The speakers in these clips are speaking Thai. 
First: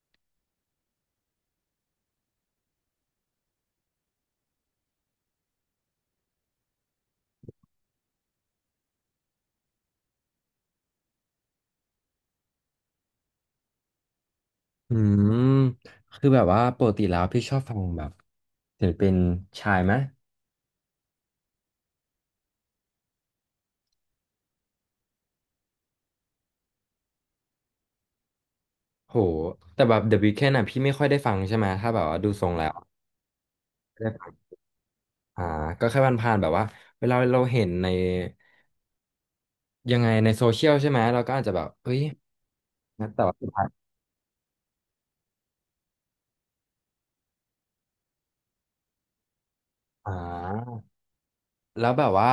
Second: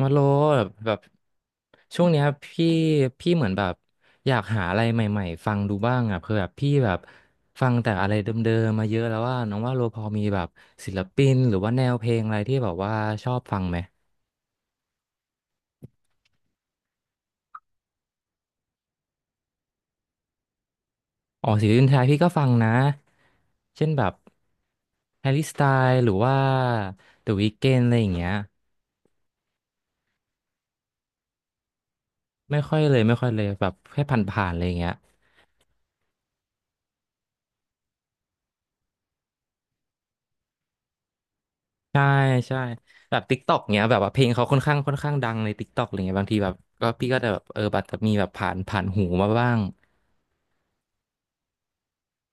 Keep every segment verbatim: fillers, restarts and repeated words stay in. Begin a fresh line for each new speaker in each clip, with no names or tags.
มาโลแบบแบบช่วงเนี้ยพี่พี่เหมือนแบบอยากหาอะไรใหม่ๆฟังดูบ้างอ่ะเพื่อแบบพี่แบบฟังแต่อะไรเดิมๆมาเยอะแล้วว่าน้องว่าโลพอมีแบบศิลปินหรือว่าแนวเพลงอะไรที่แบบว่าชอบฟังไหม
อืมคือแบบว่าปกติแล้วพี่ชอบฟังแบบศิลปินชายไหม
อ๋อศิลปินไทยพี่ก็ฟังนะเช่นแบบแฮร์รี่สไตล์หรือว่าเดอะวี k เ n d อะไรอย่างเงี้ย
โหแต่แบบ The Weeknd อ่ะพี่ไม่ค่อยได้ฟังใช่ไหมถ้าแบบว่าดูทรง
ไม่
แล้ว
ค่อยเลยไม่ค่อยเลยแบบ
ไม่
แค่
ได้
ผ
ฟัง
่านๆอะไรอย่างเงี้ย
อ่าก็แค่ผ่านๆแบบว่าเวลาเราเห็นในยังไงในโซเชียลใช่ไหมเราก็อาจจะแบบเฮ้ย
ใช่ใช่แบ
แต่
บ
ว่า
ติ๊ก
สุด
ต็อก
ท้าย
เนี้ยแบบว่าเพลงเขาค่อนข้างค่อนข้างดังในติ๊กต็อกอะไรเงี้ยบางทีแบบก็พี่ก็จะแบบเออแบบจะมีแบบผ่านผ่านหูมาบ้าง
อ่า แล้วแบบว่า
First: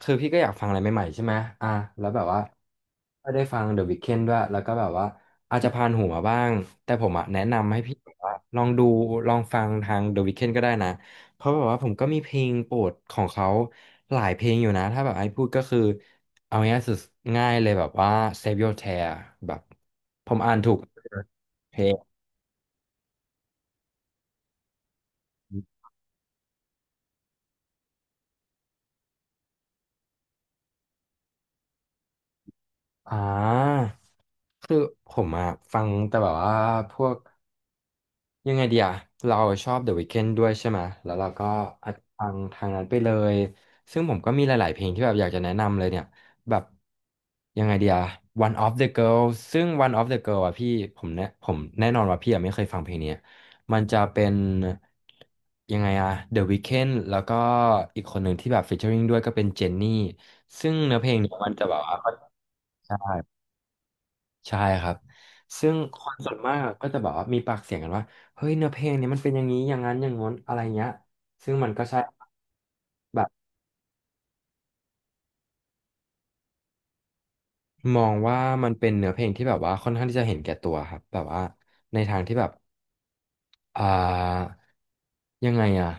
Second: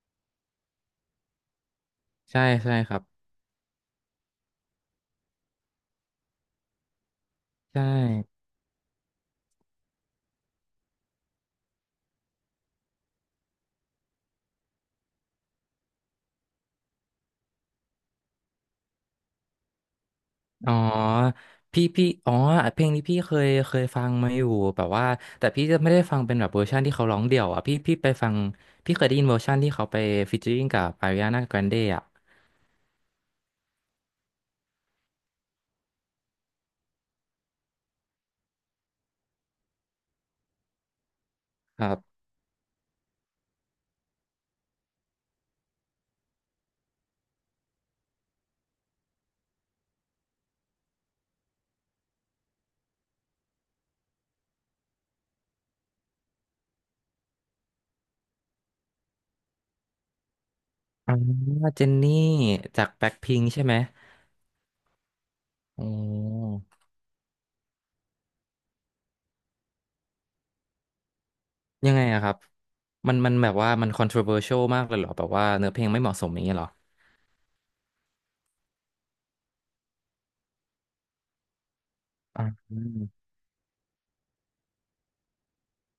คือพี่ก็อยากฟังอะไรใหม่ๆใช่ไหมอ่ะแล้วแบบว่า
ใช่ใช่ครับ
ก็ได้ฟัง The Weeknd ด้วยแล้วก็แบบว่าอาจจะผ่านหูมาบ้างแต่ผมอ่ะแนะนำให้
ใช่
พี่แบบว่าลองดูลองฟังทาง The Weeknd ก็ได้นะเพราะแบบว่าผมก็มีเพลงโปรดของเขาหลายเพลงอยู่นะถ้าแบบไอ้พูดก็คือเอาง่ายสุดง่ายเลยแบบว่า Save Your Tear แบบผมอ่านถู
อ๋อ
กเพล
พี่
ง
พี่อ๋อเพลงนี้พี่เคยเคยฟังมาอยู่แบบว่าแต่พี่จะไม่ได้ฟังเป็นแบบเวอร์ชันที่เขาร้องเดี่ยวอ่ะพี่พี่ไปฟังพี่เคยได้ยินเวอร์ชันที่เขาไปฟีเจอริ่งกับอาริอานาแกรนเดอ่ะ
อ่าคือผมอะฟังแต่แบบว่าพวก ยังไงเดีย เราชอบ The Weeknd ด้วยใช่ไหม แล้วเราก็
ค
อั
รั
ด
บ
ฟังทางนั้นไปเลย ซึ่งผมก็มีหลายๆเพลงที่แบบอยากจะแนะนำเลยเนี่ย แบบยังไงเดีย One of the Girl ซึ่ง One of the Girl อะพี่ผมแน่ผมแน่นอนว่าพี่อะไม่เคยฟังเพลงนี้ มันจะเป็นยังไงอะ The Weeknd แล้วก็อีกคนหนึ่งที่แบบ featuring ด้วยก็เป็นเจนนี่ซึ่งเนื้อเพ
อ๋
ล
อ
งเนี่ยมันจะแบบ
เจน
ว่า
นี่จาก
ใช่
แบ็คพิงค์ใช่ไหม
ใช่ครับ ซึ่ง
อ๋
คนส่วนมากอะ
อ
ก็จะแบบว่ามีปากเสียงกันว่าเฮ้ยเนื้อเพลงเนี้ยมันเป็นอย่างนี้อย่างนั้นอย่างง้นอะไรเงี้ยซึ่งมันก็
ยัง
ใช่
ไงอะครับมัน
แบบ
มันแบบว่ามัน controversial มากเลยเหรอแบบว่าเนื้อเพลงไม่เหมาะสมอย่างเงี้ยเหรอ
มองว่ามันเป็นเนื้อเพลงที่แบบว่าค่อนข้างที่จะเห็นแก่ตัวครับแบบว่าในทางที่
อ่า
แบบ
อม
อ่ายังไงอะ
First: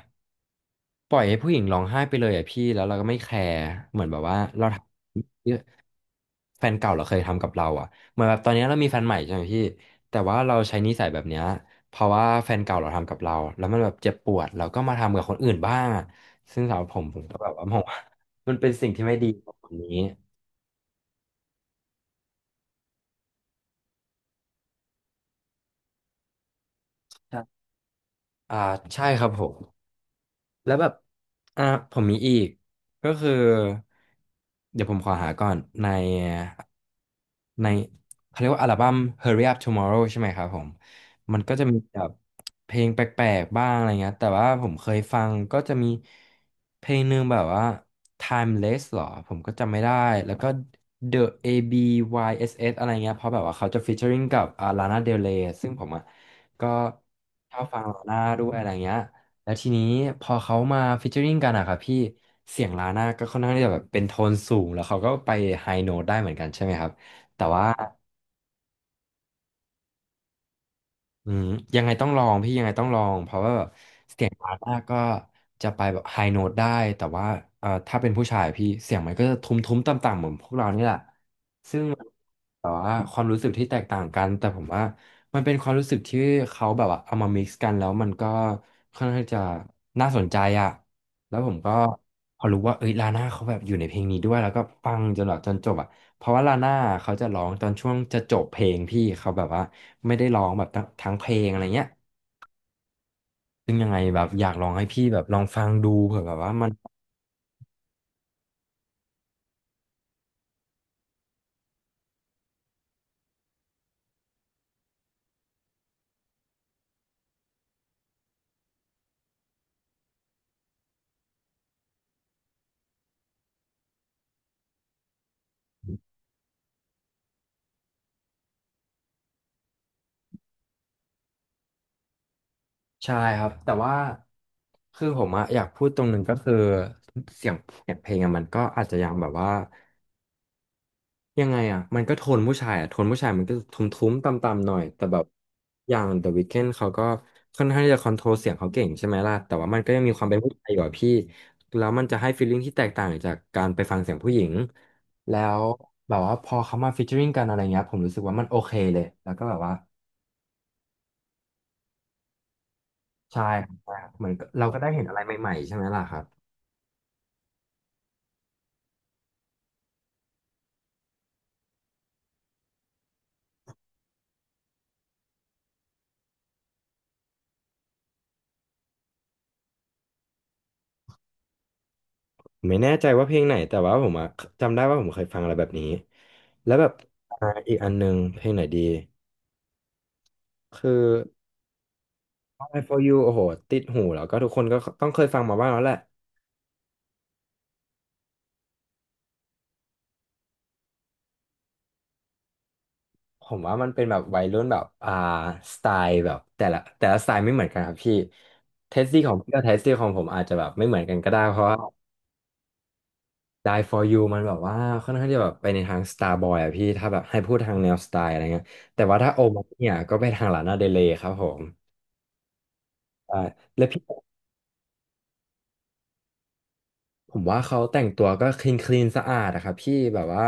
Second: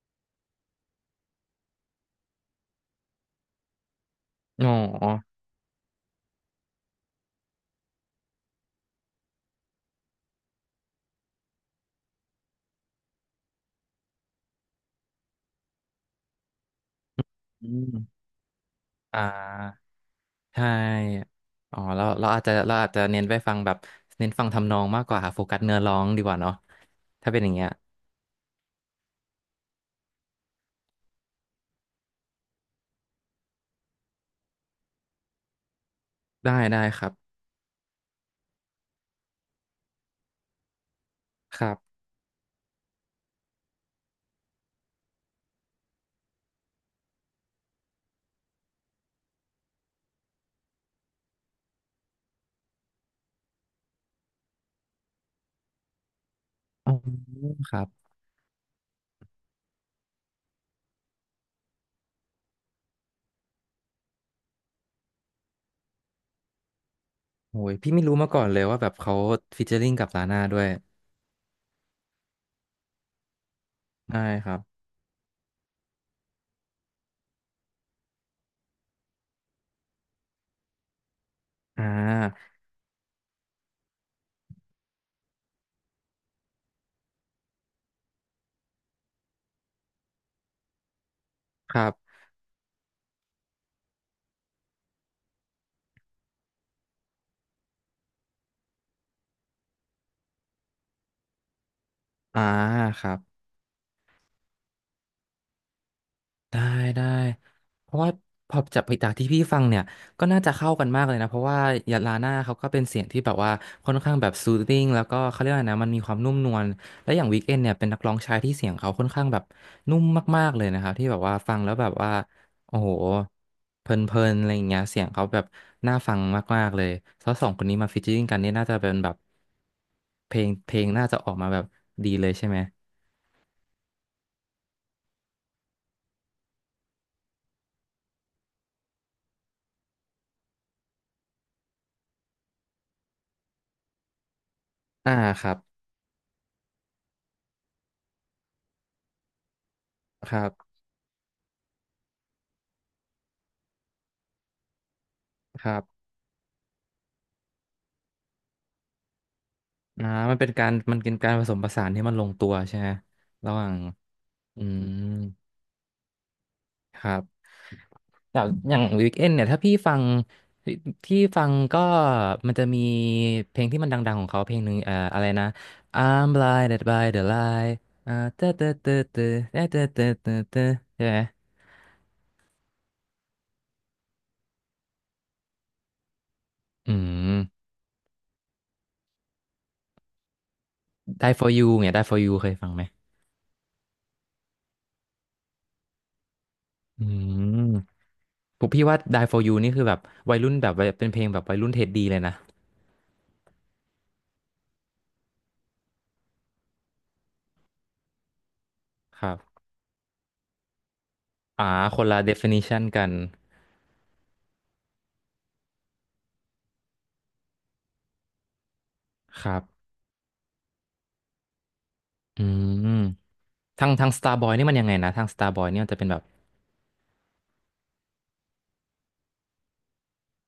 ปล่อยให้ผู้หญิงร้องไห้ไปเลยอะพี่แล้วเราก็ไม่แคร์เหมือนแบบว่าเรา
อ๋อ
ทำ แฟนเก่าเราเคยทำกับเราอ่ะเหมือนแบบตอนนี้เรามีแฟนใหม่ใช่ไหมพี่แต่ว่าเราใช้นิสัยแบบเนี้ยเพราะว่าแฟนเก่าเราทำกับเราแล้วมันแบบเจ็บปวดเราก็มาทำกับคนอื่นบ้างอ่ะซึ่งสำหรับผมผมก็แบบว่า
อื
มองว่า
ม
มันเป็นสิ่งที่ไม่
อ่
ดีของคน
า
นี้
ใช่อ๋อเราเราอาจจะเราอาจจะเน้นไปฟังแบบเน้นฟังทำนองมากกว่าโฟกัสเนื้อร้องดีกว่าเนาะถ้าเป็นอย่างเงี้ย
อ่าใช่ครับผม แล้วแบบอ่าผมมีอีกก็คือ เดี๋ยวผมขอหาก่อน ใน
ได้ได้ครับ
ในเขาเรียกว่าอัลบั้ม Hurry Up Tomorrow ใช่ไหมครับผม มันก็
ค
จะ
รั
มี
บ
แบบเพลงแปลกๆบ้างอะไรเงี้ยแต่ว่าผมเคยฟังก็จะมี เพลงหนึ่งแบบว่า Timeless หรอผมก็จำไม่ได้ แล้วก็ The A B Y S S อสเอสอะไรเงี้ยเพราะแบบว่าเขาจะ featuring กับอ่า Lana Del Rey ซึ่งผมอ่ะก็
อ๋อ
ชอบ
ค
ฟั
รั
ง
บ
ลาน่าด้วยอะไรเงี้ย แล้วทีนี้พอเขามาฟีเจอริงกันอะครับพี่เสียงลาน่าก็ค่อนข้างที่จะแบบเป็นโทนสูงแล้วเขาก็ไปไฮโน้ตได้เหมือนกันใช่ไหมครับแต่
โอ้
ว่า
ยพี่ไม่รู้มาก่อนเลยว่าแบบเขาฟีเจอริ่งกับลาน่าด้วย
อืมยังไงต้องลองพี่ยังไงต้องลองเพราะว่าแบบ
ได้
เสียง
ค
ลา
รั
น่า
บ
ก็จะไปแบบไฮโน้ตได้แต่ว่าเอ่อถ้าเป็นผู้ชายพี่เสียงมันก็จะทุ้มๆต่ำๆเหมือนพวกเรานี่แหละ
อ่า
แต่ว่าความรู้สึกที่แตกต่างกันแต่ผมว่ามันเป็นความรู้สึกที่เขาแบบว่าเอามา mix กันแล้วมันก็ค่อนข้างจะน่าสนใจอ่ะแล้วผมก็
ครับ
พอรู้ว่าเอ้ยลาน่าเขาแบบอยู่ในเพลงนี้ด้วยแล้วก็ฟังจนแบบจนจบอ่ะเพราะว่าลาน่าเขาจะร้องตอนช่วงจะจบเพลงพี่เขาแบบว่าไม่ได้ร้องแบบทั้งทั้งเพลงอะไรเงี้ย
อ่าครับ
ซึ่งยังไงแบบอยากลองให้พี่แบบลองฟังดูเผื่อแบบว่า
ได้
มัน
ได้เพราะว่าพอจากไปจากที่พี่ฟังเนี่ยก็น่าจะเข้ากันมากเลยนะเพราะว่ายาลาน่าเขาก็เป็นเสียงที่แบบว่าค่อนข้างแบบซูท h ิ n งแล้วก็เขาเรียกว่านะมันมีความนุ่มนวลและอย่างวีคเอนเนี่ยเป็นนักร้องชายที่เสียงเขาค่อนข้างแบบนุ่มมากๆเลยนะครับที่แบบว่าฟังแล้วแบบว่าโอ้โหเพลินๆอะไรอย่างเงี้ยเสียงเขาแบบน่าฟังมากๆเลยแล้วสองคนนี้มาฟีเจอริ่งกันนี่น่าจะเป็นแบบเพลงเพลงน่าจะออกมาแบบดีเลยใช่ไหม
ใช่ครับแต่ว่าคือผมอะอยากพูดตรงหนึ่งก็คือเสียงเสียงเพลงอะมันก็อาจจะยังแบบว่า ยังไงอ่ะมันก็โทนผู้ชายอ่ะโทนผู้ชายมันก็ทุ้มๆต่ำๆหน่อย แต่
อ่า
แบบ
ครับ
อย่าง The Weeknd เขาก็ค่อนข้างที่จะคอนโทรลเสียงเขาเก่งใช่ไหมล่ะ แต่ว่ามันก็ยังมีความ
ค
เป็น
รั
ผู้ชาย
บ
อยู่อะพี่ แล้วมันจะให้ฟีลลิ่งที่แตกต่างจากการไปฟังเสียงผู้หญิง แล้ว
ครับ
แบบว่าพอเขามาฟีเจอริงกันอะไรเงี้ยผมรู้สึกว่ามันโอเคเลยแล้วก็แบบว่า
อ่ามันเป็นการมันเป็นการผสมผสานที่มันลงตัวใช่ไหม
ใช่
ระหว่าง
ครับเหมือน
อื
เราก็
ม
ได้เห็นอะไรใหม่ๆใช่ไหมล่ะครับ
ครับอย่างอย่างวีคเอนเนี่ยถ้าพี่ฟังที่ที่ฟังก็มันจะมีเพลงที่มันดังๆของเขาเพลงหนึ่งเอ่ออะไรนะ I'm blinded by the light อ่าเตอเตอเตอเตอเตอเตอเตอเตอเตอใช่ไหม
ไม่แน่ใจว่าเพลงไหนแต่ว่าผมอะจำได้ว่าผมเคยฟังอะไรแบบนี้แล้วแบ
อื
บ
ม
อ่าอีกอันหนึงเพลงไหนดีคือ
Die for you เนี่ย Die for you เคยฟัง
I
ไหม
for you โอ้โหติดหูแล้วก็ทุกคนก็ต้องเคยฟังมาบ้างแล้วแหละ
อืมผมพี่ว่า Die for you นี่คือแบบวัยรุ่นแบบวัยเป็นเพลงแบบวัยรุ่นเท็ดดีเลยนะ
ผมว่ามันเป็นแบบวัยรุ่นแบบอ่าสไตล์แบบแต่ละแต่ละสไตล์ไม่เหมือนกันครับพี่เทสตี้
ค
ข
รั
องพี่กั
บ
บเทสตี้ของผมอาจจะแบบไม่เหมือนกันก็ได้เพราะ
อ่า
ว่า
คนละ definition กัน
Die for you มันแบบว่าค่อนข้างจะแบบไปในทาง Starboy อะพี่ถ้าแบบให้พูดทางแนวสไตล์อะไรเงี้ยแต่ว่าถ้าโอ
ครั
มา
บ
เนี่ยก็ไปทางลานาเดเลย์ครับผม
อืม
ใช่แล้
ทา
ว
ง
พี่
ทาง Starboy นี่มันยังไงนะ ทาง Starboy นี่มันจะเป็นแบบ
ผมว่าเขาแต่งตัวก็คลีนคลีนสะอาดอะครับพี่แบบว่า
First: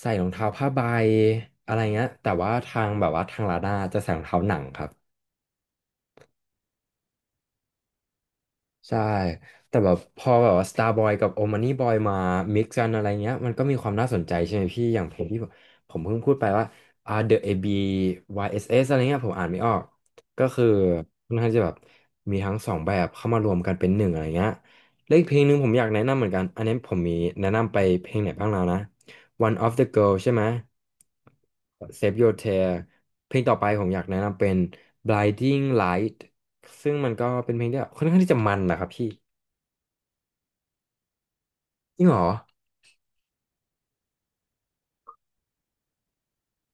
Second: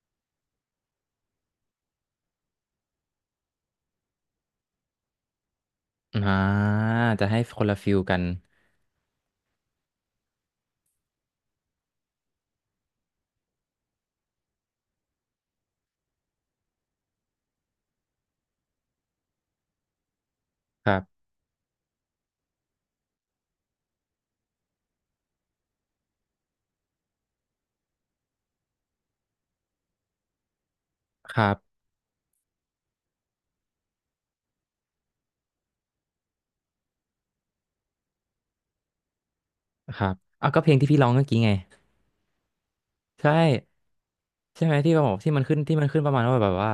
ใส่รองเท้าผ้าใบอะไรเงี้ยแต่ว่าทางแบบว่าทางลาด้าจะใส่รองเท้าหนังครับ
อ่า จะให้คนละฟิลกัน
ใช่ แต่แบบพอแบบว่า Starboy กับ o m a n i Boy มา mix กันอะไรเงี้ย มันก็มีความน่าสนใจใช่ไหมพี่ อย่างเพลงที่ผมผมเพิ่งพูดไปว่าอ่า The เอ บี วาย เอส เอส อสเอสอะไรเงี้ย ผมอ่านไม่ออก ก็คือ
ครับ
ค่อนข้างจะแบบมีทั้งสองแบบเข้ามารวมกันเป็นหนึ่งอะไรเงี้ยแล้วอีกเพลงหนึ่งผมอยากแนะนำเหมือนกัน อันนี้ผมมีแนะนำไปเพลงไหนบ้างแล้วนะ One of the Girl ใช่ไหม
ครับ
Save Your Tear เพลงต่อไปผมอยากแนะนำเป็น Blinding Light ซึ่งมันก็เป็นเพลงที่แบบค่อนข้างที่จะมันนะครับพี่
ครับอ่ะก็เพลงที่พี่ร้องเมื่อกี้ไง
จริงเหรอ
ใช่ ใช่ไหมที่บอกที่มันขึ้นที่มันขึ้นประมาณว่าแบบว่า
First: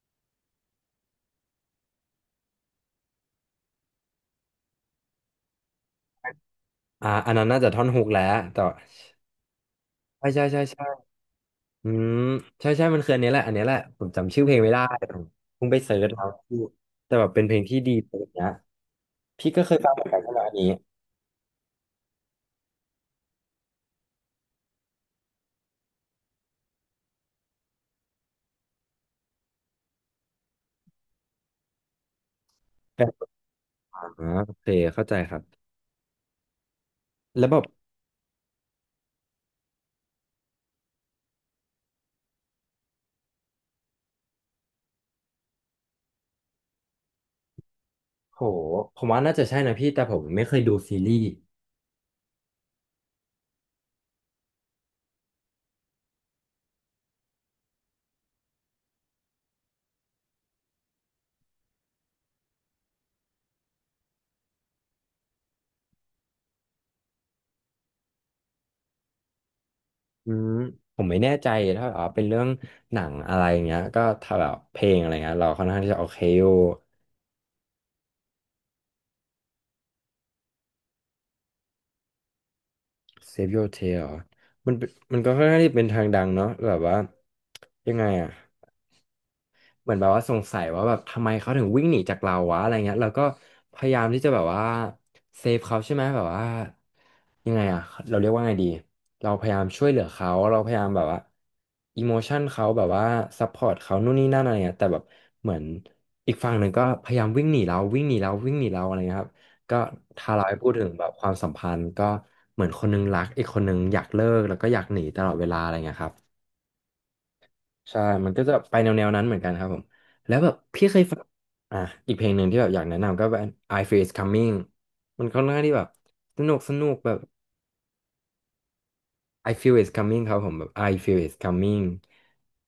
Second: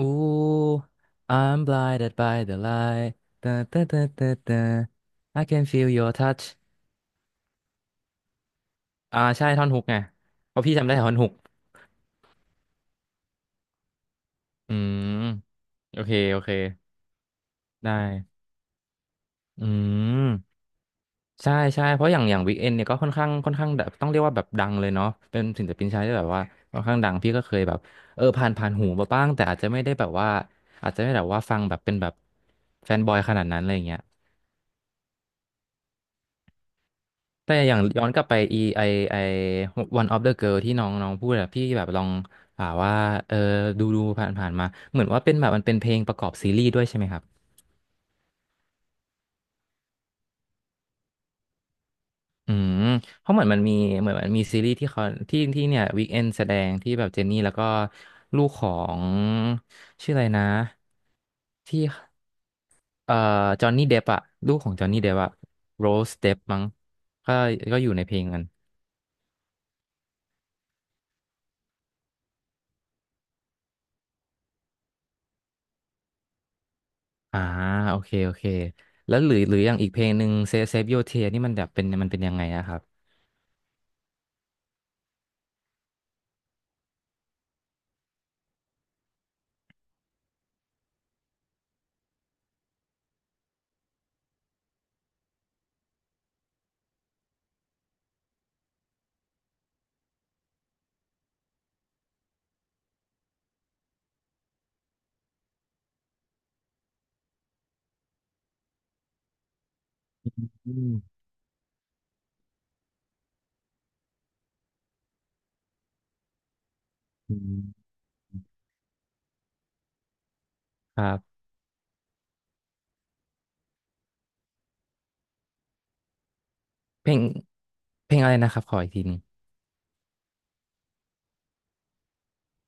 Ooh, I'm blinded by the light. Da, da, da, da, da. I can feel your touch.
อ่าอันนั้นน่าจะท่อนฮุกแล้วแต่
อ่าใช่ ท่อนฮุกไง
ใช่ใช่
เพ
ใช่
ราะพี่
ใช่
จำได้ท่อนฮุก
อืมใช่ใช่มันคืออันนี้แหละอันนี้แหละผมจำชื่อเพลงไม่
อื
ได้
ม
ผมเพิ่งไปเสิ
โอ
ร์ช
เค
แล้ว
โอเค
พี่แต่แบบเป็นเพลงที่
ได
ดีอะไร
้
เงี้ยพี่ก็
อื
เคยฟังเหมือนกัน
ม
ใช่ไหมอันนี้
ใช่ใช่เพราะอย่างอย่างวิกเอนเนี่ยก็ค่อนข้างค่อนข้างแบบต้องเรียกว่าแบบดังเลยเนาะเป็นศิลปินชายที่แบบว่าค่อนข้างดังพี่ก็เคยแบบเออผ่านผ่านหูมาบ้างแต่อาจจะไม่ได้แบบว่าอาจจะไม่ได้แบบว่าฟังแบบเป็นแบบแฟนบอย
แต
ขนาดนั้นอะไรอย่างเงี้ย
อ่าโอเคเข้าใจครับแล้ว
แต่
แบบ
อย่างย้อนกลับไปอีไอไอ One of the Girl ที่น้องน้องพูดอะพี่แบบลองอ่าว่าเออดูดูผ่านผ่านมาเหมือนว่าเป็นแบบมันเป็นเพลงประกอบซีรีส์ด้วยใช่ไหมครับ
โหผมว่าน่าจะใช่นะพี่แต่ผมไม่เคยดูซีรีส์
อืมเพราะเหมือนมันมีเหมือนมันมีซีรีส์ที่เขาที่ที่เนี่ยวีคเอนแสดงที่แบบเจนนี่แล้วก็ลูกของชื่ออะไรนะที่เอ่อจอห์นนี่เดปอะลูกของจอห์นนี่เดปอะโรสเดปมั้งก็ก็อยู่ในเพลงกัน
อืมผมไม่แน่ใจถ้าแบบว่าเป็นเรื่องหนังอะไรอย่างเงี้ยก็ถ้าแบบเพลงอะไรเงี้ยเราค่อนข้างที่จะโอเคอยู่
อ่าโอเคโอเคแล้วหรือหรืออย่างอีกเพลงหนึ่งเซเซฟโยเทนี่มันแบบเป็นมันเป็นยังไงอะครับ
Save Your Tail เหรอมันเป็นมันก็ค่อนข้างที่เป็นทางดังเนาะแบบว่ายังไงอะ เหมือนแบบว่าสงสัยว่าแบบทำไมเขาถึงวิ่งหนีจากเราวะอะไรเงี้ยเราก็พยายามที่จะแบบว่าเซฟเขาใช่ไหมแบบว่ายังไงอะเราเรียกว่าไงดีเราพยายามช่วยเหลือเขาเราพยายามแบบว่าอิโมชันเขาแบบว่าซัพพอร์ตเขานู่นนี่นั่นอะไรเงี้ยแต่แบบเหมือนอีกฝั่งหนึ่งก็พยายามวิ่งหนีเราวิ่งหนีเราวิ่งหนีเราอะไรเงี้ยครับก็ถ้าเราให้พู
อื
ดถึงแบ
ม
บความสัมพันธ์ก็เหมือนคนนึงรักอีกคนนึงอยากเลิกแล้วก็อยากหนีตลอดเวลาอะไรเงี้ยครับ
อืม
ใช่มันก็จะไปแนวแนวนั้นเหมือนกันครับผม แล้วแบบพี่เค
ค
ย
รั
ฟัง
บ
อ่ะอีกเพลงหนึ่งที่แบบอยากแนะนำก็เป็น I Feel It's Coming มันค่อนข้างที่แบบสนุกสนุก
เพ
แบ
ล
บ
งเพลงอะไรนะครับขออีกทีหนึง
I Feel It's Coming ครับผมแบบ I Feel It's Coming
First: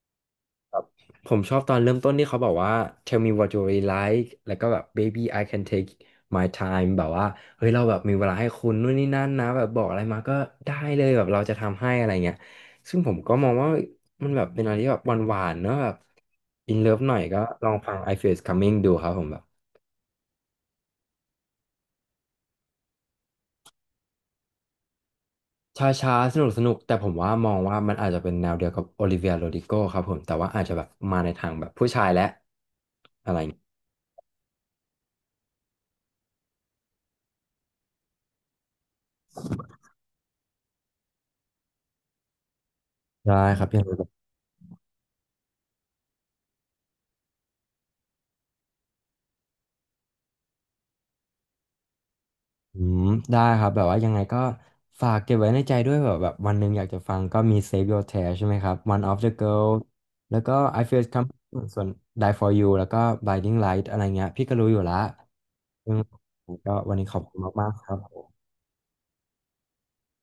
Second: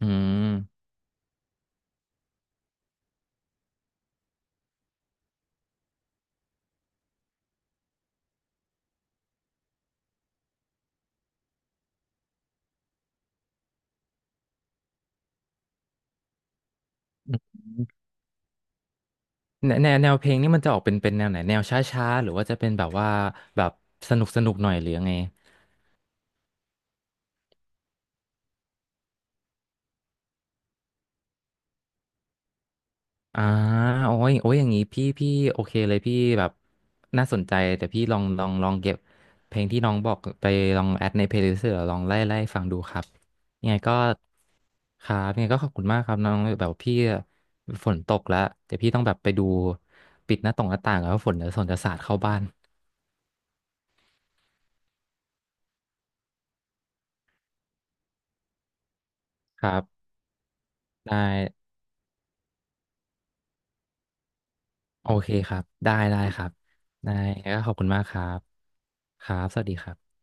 อืม
ผมชอบตอนเริ่มต้นที่เขาบอกว่า tell me what you really like แล้วก็แบบ baby I can take my time แบบว่า เฮ้ยเราแบบมีเวลาให้คุณนู่นนี่นั่นนะแบบบอกอะไรมาก็ได้เลยแบบเราจะทำให้อะไรเงี้ยซึ่งผมก็มองว่ามันแบบเป็นอะไรที่แบบหวานๆเนอะแบบ in love หน่อยก็ลองฟัง I Feel It's Coming ดูครับผมแบบ
แนแนวแนวเพลงนี่มันจะออกเป็นเป็นแนวไหนแนวช้าๆหรือว่าจะเป็นแบบว่าแบบสนุกสนุกหน่อยหรือยังไง
ช้าๆสนุกสนุกแต่ผมว่ามองว่ามันอาจจะเป็นแนวเดียวกับโอลิเวียโรดิโกครับผมแต่ว่าอาจจะแบบมาในทางแบบผู้ชายและอะไร
อ่า
อย่างเงี้ย
โอ้ยโอ้ยอย่างนี้พี่พี่โอเคเลยพี่แบบน่าสนใจแต่พี่ลองลองลองเก็บเพลงที่น้องบอกไปลองแอดในเพลย์ลิสต์หรือลองไล่ไล่ฟังดูครับ
ได้ครั
ยั
บ
งไง
พี่
ก็ครับยังไงก็ขอบคุณมากครับน้องแบบพี่ฝนตกแล้วเดี๋ยวพี่ต้องแบบไปดูปิดหน้าต่างหน้าต่างแล้วฝนจะฝนจะสาดเข้าบ้าน
อืมได้ครับแบบว่ายังไงก็ฝากเก็บไว้ในใจด้วยแบบแบบวันหนึ่งอยากจะฟังก็มี Save Your Tear ใช่ไหมครับ One of the
ค
Girl
รับ
แล้วก็ I Feel
ได้
Come ส่วน Die for You แล้วก็ Blinding Light อะไรเงี้ยพี่ก็รู้อยู่ละ
โอเคครับ
อื
ได้
ม
ได้ครับ
ก็วันนี้
ได้
ขอบคุณ
ก็
มา
ข
ก
อบ
ๆค
คุณ
รับ
มากครับ ครับ สวัสดีครับ